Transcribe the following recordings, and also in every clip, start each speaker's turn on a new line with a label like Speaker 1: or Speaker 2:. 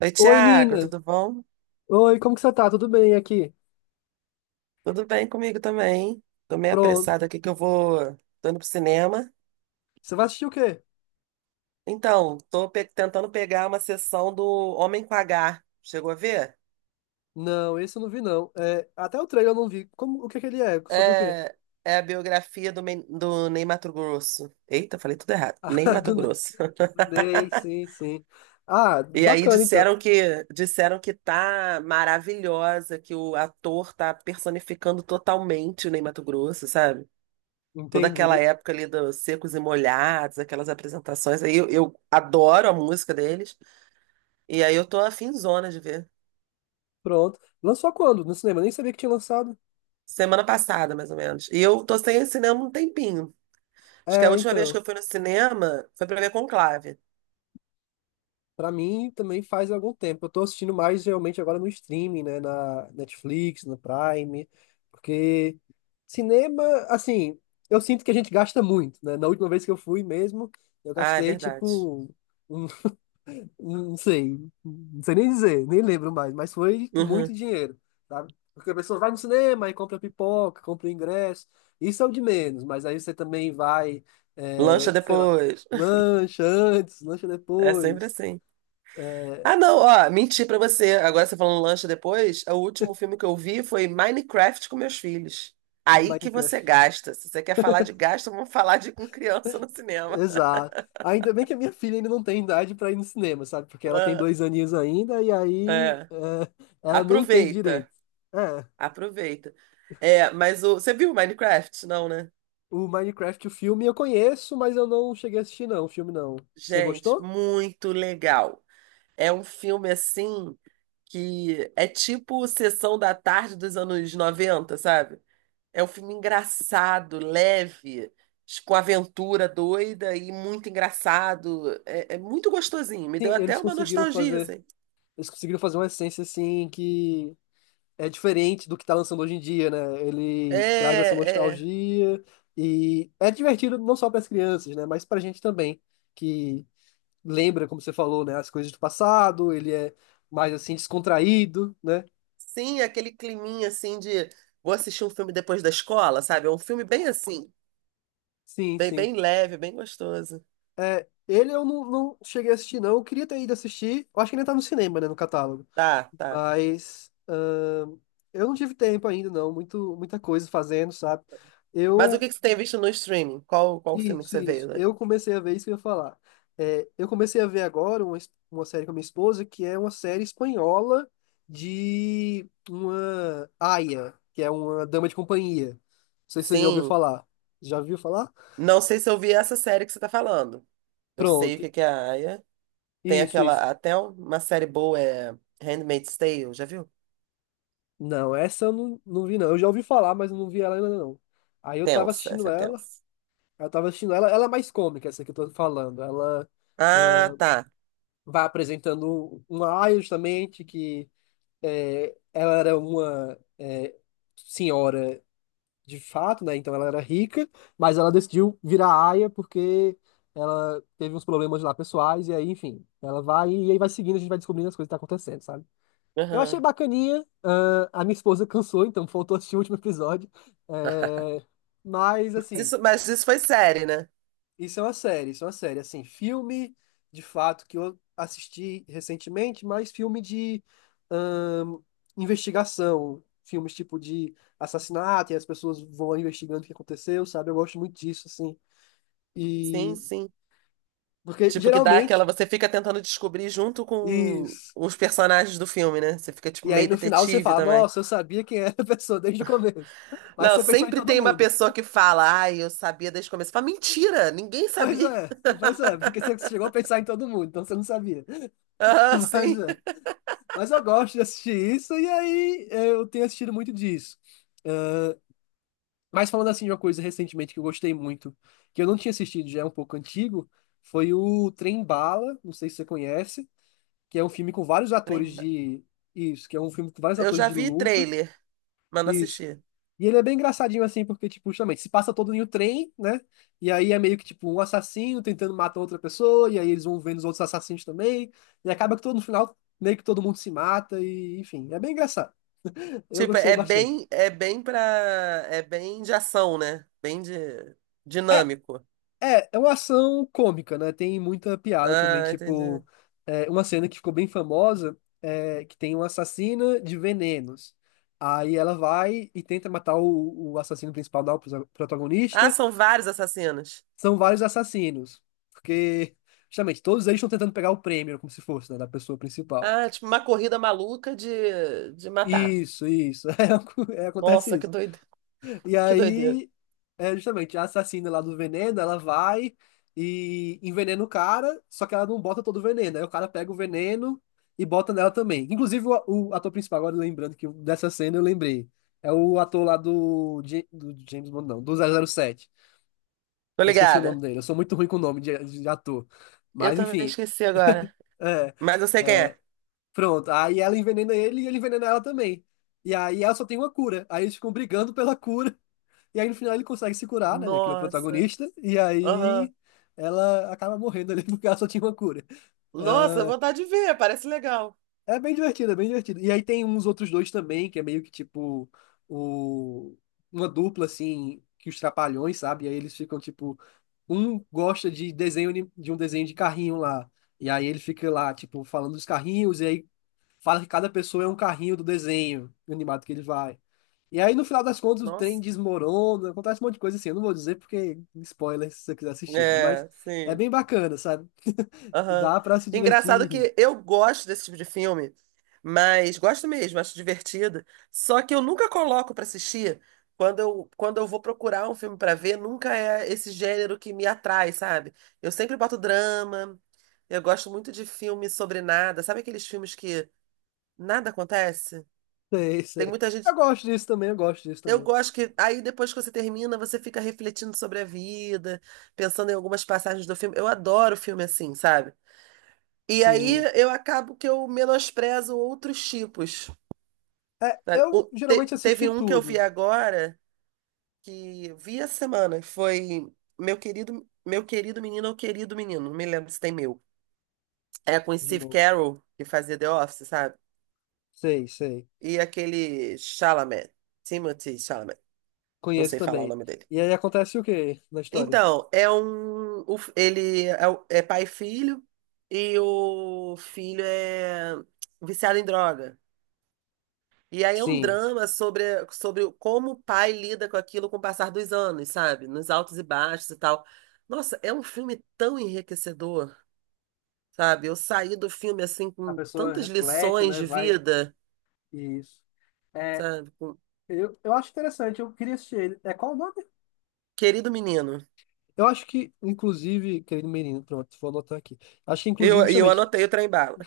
Speaker 1: Oi,
Speaker 2: Oi,
Speaker 1: Tiago,
Speaker 2: Nina.
Speaker 1: tudo bom?
Speaker 2: Oi, como que você tá? Tudo bem aqui?
Speaker 1: Tudo bem comigo também. Tô meio
Speaker 2: Pronto.
Speaker 1: apressada aqui que eu vou. Tô indo pro cinema.
Speaker 2: Você vai assistir o quê?
Speaker 1: Então, tô tentando pegar uma sessão do Homem com H. Chegou a ver?
Speaker 2: Não, esse eu não vi, não. É, até o trailer eu não vi. Como, o que que ele é? Sobre o quê?
Speaker 1: É, é a biografia do, do Ney Matogrosso. Eita, falei tudo errado. Ney
Speaker 2: Ah, do,
Speaker 1: Matogrosso.
Speaker 2: do Ney, sim, sim. Ah,
Speaker 1: E aí
Speaker 2: bacana então.
Speaker 1: disseram que tá maravilhosa, que o ator tá personificando totalmente o Ney Matogrosso, sabe? Toda aquela
Speaker 2: Entendi.
Speaker 1: época ali dos Secos e Molhados, aquelas apresentações aí, eu adoro a música deles, e aí eu tô afinzona de ver.
Speaker 2: Pronto. Lançou quando? No cinema? Nem sabia que tinha lançado.
Speaker 1: Semana passada, mais ou menos. E eu tô sem ir ao cinema um tempinho. Acho que a
Speaker 2: É,
Speaker 1: última vez que
Speaker 2: então.
Speaker 1: eu fui no cinema foi pra ver Conclave.
Speaker 2: Pra mim também faz algum tempo. Eu tô assistindo mais realmente agora no streaming, né? Na Netflix, no Prime, porque cinema, assim, eu sinto que a gente gasta muito, né? Na última vez que eu fui mesmo, eu
Speaker 1: Ah, é
Speaker 2: gastei
Speaker 1: verdade.
Speaker 2: tipo, um- não sei, não sei nem dizer, nem lembro mais, mas foi
Speaker 1: Uhum.
Speaker 2: muito dinheiro, sabe? Porque a pessoa vai no cinema e compra pipoca, compra ingresso, isso é o de menos, mas aí você também vai, é,
Speaker 1: Lancha
Speaker 2: sei lá,
Speaker 1: depois.
Speaker 2: lancha antes, lancha
Speaker 1: É sempre
Speaker 2: depois.
Speaker 1: assim.
Speaker 2: eh,
Speaker 1: Ah, não, ó, menti pra você. Agora você falando lancha depois, o último filme que eu vi foi Minecraft com meus filhos. Aí que você
Speaker 2: Minecraft.
Speaker 1: gasta. Se você quer falar de gasto, vamos falar de com criança no cinema.
Speaker 2: Exato. Ainda bem que a minha filha ainda não tem idade pra ir no cinema, sabe? Porque ela tem
Speaker 1: Ah,
Speaker 2: dois aninhos ainda e aí
Speaker 1: é.
Speaker 2: é, ela nem entende
Speaker 1: Aproveita,
Speaker 2: direito. É,
Speaker 1: aproveita. É, mas você viu Minecraft? Não, né?
Speaker 2: o Minecraft, o filme eu conheço, mas eu não cheguei a assistir não, o filme não. Você
Speaker 1: Gente,
Speaker 2: gostou?
Speaker 1: muito legal. É um filme assim que é tipo Sessão da Tarde dos anos noventa, sabe? É um filme engraçado, leve, com aventura doida e muito engraçado. É, é muito gostosinho. Me
Speaker 2: Sim,
Speaker 1: deu até uma nostalgia, assim.
Speaker 2: eles conseguiram fazer uma essência assim que é diferente do que tá lançando hoje em dia, né? Ele traz essa
Speaker 1: É, é.
Speaker 2: nostalgia e é divertido não só para as crianças, né? Mas pra gente também, que lembra, como você falou, né? As coisas do passado, ele é mais assim descontraído, né?
Speaker 1: Sim, aquele climinha assim de vou assistir um filme depois da escola, sabe? É um filme bem assim,
Speaker 2: Sim,
Speaker 1: bem,
Speaker 2: sim.
Speaker 1: bem leve, bem gostoso.
Speaker 2: É, ele eu não, não cheguei a assistir, não. Eu queria ter ido assistir. Eu acho que ainda tá no cinema, né? No catálogo.
Speaker 1: Tá, tá.
Speaker 2: Mas eu não tive tempo ainda, não. Muito, muita coisa fazendo, sabe?
Speaker 1: Mas o
Speaker 2: Eu
Speaker 1: que que você tem visto no streaming? Qual, qual filme que
Speaker 2: isso,
Speaker 1: você
Speaker 2: isso.
Speaker 1: veio, né?
Speaker 2: Eu comecei a ver isso que eu ia falar. É, eu comecei a ver agora uma, uma série com a minha esposa, que é uma série espanhola de uma aia, que é uma dama de companhia. Não sei se você já ouviu
Speaker 1: Sim,
Speaker 2: falar. Já ouviu falar?
Speaker 1: não sei se eu vi essa série que você tá falando. Eu sei o
Speaker 2: Pronto.
Speaker 1: que que é a Aya. Tem
Speaker 2: Isso, isso.
Speaker 1: aquela, até uma série boa é Handmaid's Tale, já viu?
Speaker 2: Não, essa eu não, não vi, não. Eu já ouvi falar, mas eu não vi ela ainda, não. Aí eu tava
Speaker 1: Tensa,
Speaker 2: assistindo
Speaker 1: essa é
Speaker 2: ela,
Speaker 1: tensa.
Speaker 2: eu tava assistindo ela, ela é mais cômica, essa que eu tô falando. Ela
Speaker 1: Ah,
Speaker 2: ah,
Speaker 1: tá.
Speaker 2: vai apresentando uma aia, justamente, que é, ela era uma é, senhora de fato, né? Então ela era rica, mas ela decidiu virar aia porque ela teve uns problemas lá pessoais, e aí, enfim, ela vai e aí vai seguindo, a gente vai descobrindo as coisas que tá acontecendo, sabe? Eu achei
Speaker 1: Aham.
Speaker 2: bacaninha, a minha esposa cansou, então faltou assistir o último episódio, é, mas
Speaker 1: Mas
Speaker 2: assim.
Speaker 1: isso, mas isso foi série, né?
Speaker 2: Isso é uma série, isso é uma série. Assim, filme, de fato, que eu assisti recentemente, mas filme de ahn, investigação. Filmes tipo de assassinato, e as pessoas vão investigando o que aconteceu, sabe? Eu gosto muito disso, assim.
Speaker 1: Sim,
Speaker 2: E...
Speaker 1: sim.
Speaker 2: Porque,
Speaker 1: Tipo, que dá aquela.
Speaker 2: geralmente,
Speaker 1: Você fica tentando descobrir junto com
Speaker 2: isso...
Speaker 1: os personagens do filme, né? Você fica, tipo,
Speaker 2: E aí,
Speaker 1: meio
Speaker 2: no final, você
Speaker 1: detetive
Speaker 2: fala,
Speaker 1: também.
Speaker 2: nossa, eu sabia quem era a pessoa desde o começo. Mas
Speaker 1: Não,
Speaker 2: você pensou em
Speaker 1: sempre
Speaker 2: todo
Speaker 1: tem uma
Speaker 2: mundo.
Speaker 1: pessoa que fala, ai, eu sabia desde o começo. Fala, mentira, ninguém sabia.
Speaker 2: Pois é, porque você chegou a pensar em todo mundo, então você não sabia.
Speaker 1: Ah,
Speaker 2: Mas
Speaker 1: sim.
Speaker 2: é. Mas eu gosto de assistir isso e aí é, eu tenho assistido muito disso. Mas falando assim de uma coisa recentemente que eu gostei muito, que eu não tinha assistido, já é um pouco antigo, foi o Trem Bala, não sei se você conhece, que é um filme com vários
Speaker 1: Falei,
Speaker 2: atores
Speaker 1: "Ma-
Speaker 2: de isso, que é um filme com vários
Speaker 1: Eu
Speaker 2: atores
Speaker 1: já
Speaker 2: de
Speaker 1: vi
Speaker 2: luta,
Speaker 1: trailer, mas não
Speaker 2: isso.
Speaker 1: assisti.
Speaker 2: E ele é bem engraçadinho assim, porque tipo, justamente, se passa todo em um trem, né? E aí é meio que tipo um assassino tentando matar outra pessoa, e aí eles vão vendo os outros assassinos também, e acaba que todo no final meio que todo mundo se mata e enfim, é bem engraçado. Eu
Speaker 1: Tipo,
Speaker 2: gostei bastante.
Speaker 1: é bem pra. É bem de ação, né? Bem de
Speaker 2: É,
Speaker 1: dinâmico.
Speaker 2: é, é uma ação cômica, né? Tem muita piada também,
Speaker 1: Ah, entendi.
Speaker 2: tipo, é, uma cena que ficou bem famosa, é, que tem uma assassina de venenos. Aí ela vai e tenta matar o assassino principal, não, o
Speaker 1: Ah,
Speaker 2: protagonista.
Speaker 1: são vários assassinos.
Speaker 2: São vários assassinos, porque, justamente, todos eles estão tentando pegar o prêmio, como se fosse, né, da pessoa principal.
Speaker 1: Ah, tipo, uma corrida maluca de matar.
Speaker 2: Isso, é, acontece
Speaker 1: Nossa, que
Speaker 2: isso.
Speaker 1: doido.
Speaker 2: E
Speaker 1: Que doideira.
Speaker 2: aí, é justamente a assassina lá do veneno, ela vai e envenena o cara, só que ela não bota todo o veneno. Aí o cara pega o veneno e bota nela também. Inclusive, o ator principal, agora lembrando que dessa cena eu lembrei. É o ator lá do, do James Bond, não, do 007.
Speaker 1: Tô
Speaker 2: Eu esqueci o nome
Speaker 1: ligada.
Speaker 2: dele, eu sou muito ruim com o nome de ator.
Speaker 1: Eu
Speaker 2: Mas
Speaker 1: também
Speaker 2: enfim,
Speaker 1: esqueci agora.
Speaker 2: é,
Speaker 1: Mas eu sei quem é.
Speaker 2: pronto. Aí ela envenena ele e ele envenena ela também. E aí ela só tem uma cura. Aí eles ficam brigando pela cura. E aí no final ele consegue se curar, né? Já que ele é o
Speaker 1: Nossa.
Speaker 2: protagonista. E
Speaker 1: Aham.
Speaker 2: aí ela acaba morrendo ali porque ela só tinha uma cura.
Speaker 1: Nossa,
Speaker 2: Ah,
Speaker 1: vontade de ver, parece legal.
Speaker 2: é bem divertido, é bem divertido. E aí tem uns outros dois também, que é meio que tipo o... uma dupla assim. Que os trapalhões, sabe? E aí eles ficam tipo. Um gosta de de um desenho de carrinho lá. E aí ele fica lá, tipo, falando dos carrinhos, e aí fala que cada pessoa é um carrinho do desenho animado que ele vai. E aí, no final das contas, o trem
Speaker 1: Nossa.
Speaker 2: desmorona, acontece um monte de coisa assim. Eu não vou dizer porque spoiler se você quiser assistir, né? Mas
Speaker 1: É,
Speaker 2: é
Speaker 1: sim.
Speaker 2: bem bacana, sabe?
Speaker 1: Aham.
Speaker 2: Dá pra se
Speaker 1: Engraçado
Speaker 2: divertir.
Speaker 1: que eu gosto desse tipo de filme, mas gosto mesmo, acho divertido. Só que eu nunca coloco pra assistir. Quando eu vou procurar um filme pra ver, nunca é esse gênero que me atrai, sabe? Eu sempre boto drama. Eu gosto muito de filme sobre nada. Sabe aqueles filmes que nada acontece?
Speaker 2: Sei,
Speaker 1: Tem
Speaker 2: sei.
Speaker 1: muita
Speaker 2: Eu
Speaker 1: gente.
Speaker 2: gosto disso também, eu gosto disso
Speaker 1: Eu
Speaker 2: também.
Speaker 1: gosto que aí depois que você termina, você fica refletindo sobre a vida, pensando em algumas passagens do filme. Eu adoro filme assim, sabe? E aí
Speaker 2: Sim.
Speaker 1: eu acabo que eu menosprezo outros tipos.
Speaker 2: É,
Speaker 1: Sabe?
Speaker 2: eu geralmente assisti
Speaker 1: Teve um que eu vi
Speaker 2: tudo
Speaker 1: agora que vi essa semana, foi Meu Querido, Meu Querido Menino ou Querido Menino, não me lembro se tem meu. É com
Speaker 2: de
Speaker 1: Steve
Speaker 2: novo.
Speaker 1: Carell, que fazia The Office, sabe?
Speaker 2: Sei, sei.
Speaker 1: E aquele Chalamet, Timothy Chalamet, não
Speaker 2: Conheço
Speaker 1: sei falar o
Speaker 2: também.
Speaker 1: nome dele.
Speaker 2: E aí acontece o quê na história?
Speaker 1: Então, é um. Ele é, é pai e filho, e o filho é viciado em droga. E aí é um
Speaker 2: Sim.
Speaker 1: drama sobre, sobre como o pai lida com aquilo com o passar dos anos, sabe? Nos altos e baixos e tal. Nossa, é um filme tão enriquecedor, sabe? Eu saí do filme assim
Speaker 2: A
Speaker 1: com
Speaker 2: pessoa
Speaker 1: tantas
Speaker 2: reflete,
Speaker 1: lições
Speaker 2: né?
Speaker 1: de
Speaker 2: Vai.
Speaker 1: vida,
Speaker 2: Isso. É,
Speaker 1: sabe? Com-
Speaker 2: eu acho interessante, eu queria assistir ele. É qual o nome?
Speaker 1: Querido menino.
Speaker 2: Eu acho que, inclusive, querido menino, pronto, vou anotar aqui. Acho que, inclusive,
Speaker 1: Eu
Speaker 2: justamente,
Speaker 1: anotei o trem bala.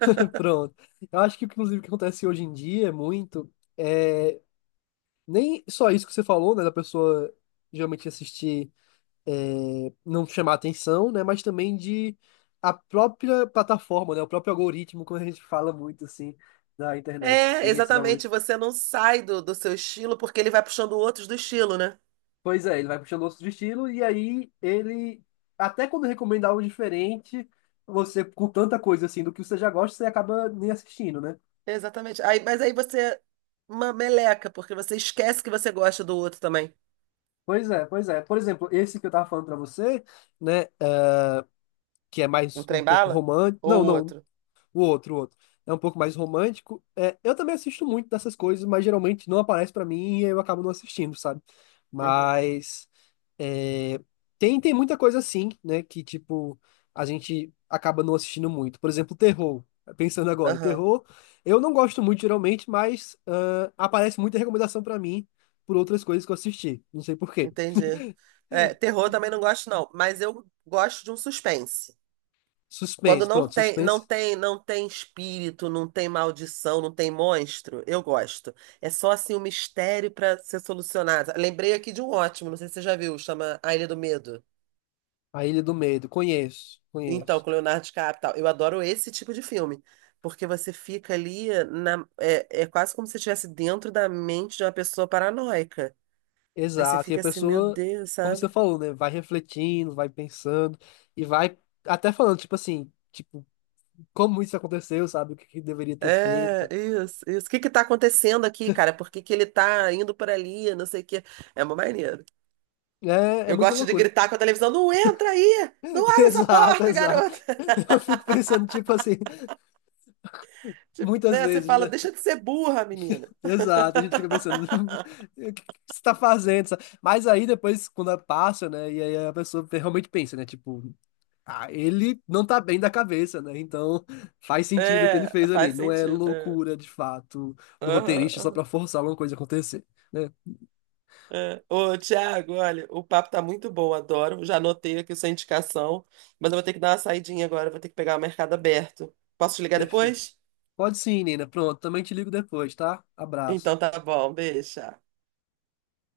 Speaker 2: pronto. Eu acho que, inclusive, o que acontece hoje em dia muito é nem só isso que você falou, né, da pessoa geralmente assistir, é, não chamar atenção, né, mas também de a própria plataforma, né, o próprio algoritmo, quando a gente fala muito assim da internet, que
Speaker 1: É,
Speaker 2: tem esses
Speaker 1: exatamente,
Speaker 2: algoritmos.
Speaker 1: você não sai do seu estilo porque ele vai puxando outros do estilo, né?
Speaker 2: Pois é, ele vai puxando outros estilos e aí ele, até quando recomenda algo diferente, você, com tanta coisa assim do que você já gosta, você acaba nem assistindo, né?
Speaker 1: Exatamente. Aí, mas aí você uma meleca, porque você esquece que você gosta do outro também.
Speaker 2: Pois é, pois é. Por exemplo, esse que eu tava falando pra você, né, é, que é
Speaker 1: Um
Speaker 2: mais um
Speaker 1: trem
Speaker 2: pouco
Speaker 1: bala?
Speaker 2: romântico.
Speaker 1: Ou
Speaker 2: Não,
Speaker 1: o
Speaker 2: não.
Speaker 1: outro?
Speaker 2: O outro, o outro. É um pouco mais romântico. É, eu também assisto muito dessas coisas, mas geralmente não aparece pra mim e eu acabo não assistindo, sabe?
Speaker 1: Uhum.
Speaker 2: Mas é, tem, tem muita coisa assim, né? Que, tipo, a gente acaba não assistindo muito. Por exemplo, terror. Pensando agora,
Speaker 1: Aham,
Speaker 2: terror, eu não gosto muito geralmente, mas aparece muita recomendação pra mim por outras coisas que eu assisti. Não sei por quê.
Speaker 1: entendi. É, terror também não gosto, não, mas eu gosto de um suspense. Quando
Speaker 2: Suspense, pronto, suspense.
Speaker 1: não tem espírito, não tem maldição, não tem monstro, eu gosto. É só assim um mistério para ser solucionado. Lembrei aqui de um ótimo, não sei se você já viu, chama A Ilha do Medo.
Speaker 2: A Ilha do Medo, conheço,
Speaker 1: Então,
Speaker 2: conheço.
Speaker 1: com Leonardo DiCaprio, e tal. Eu adoro esse tipo de filme, porque você fica ali na, é, é quase como se você estivesse dentro da mente de uma pessoa paranoica. Aí você
Speaker 2: Exato, e a
Speaker 1: fica assim, meu
Speaker 2: pessoa,
Speaker 1: Deus,
Speaker 2: como você
Speaker 1: sabe?
Speaker 2: falou, né, vai refletindo, vai pensando e vai até falando, tipo assim, tipo, como isso aconteceu, sabe, o que que deveria ter
Speaker 1: É,
Speaker 2: feito.
Speaker 1: isso, isso. O que que tá acontecendo aqui, cara? Por que que ele tá indo por ali? Não sei o quê. É uma maneira.
Speaker 2: É, é
Speaker 1: Eu
Speaker 2: muita
Speaker 1: gosto de
Speaker 2: loucura.
Speaker 1: gritar com a televisão, não entra aí! Não abre essa
Speaker 2: Exato,
Speaker 1: porta,
Speaker 2: exato.
Speaker 1: garota!
Speaker 2: Eu fico pensando, tipo assim,
Speaker 1: Tipo,
Speaker 2: muitas
Speaker 1: né? Você
Speaker 2: vezes,
Speaker 1: fala,
Speaker 2: né?
Speaker 1: deixa de ser burra, menina.
Speaker 2: Exato, a gente fica pensando, o que que você tá fazendo? Sabe? Mas aí depois, quando passa, né, e aí a pessoa realmente pensa, né, tipo. Ah, ele não tá bem da cabeça, né? Então faz sentido o que ele
Speaker 1: É,
Speaker 2: fez ali.
Speaker 1: faz
Speaker 2: Não é
Speaker 1: sentido. É.
Speaker 2: loucura de fato do
Speaker 1: Aham,
Speaker 2: roteirista só
Speaker 1: aham.
Speaker 2: pra forçar alguma coisa a acontecer, né?
Speaker 1: É. Ô, Thiago, olha, o papo tá muito bom, adoro. Já anotei aqui sua indicação, mas eu vou ter que dar uma saidinha agora, vou ter que pegar o mercado aberto. Posso te ligar
Speaker 2: Perfeito.
Speaker 1: depois?
Speaker 2: Pode sim, Nina. Pronto, também te ligo depois, tá?
Speaker 1: Então
Speaker 2: Abraço.
Speaker 1: tá bom, beijo. Tchau.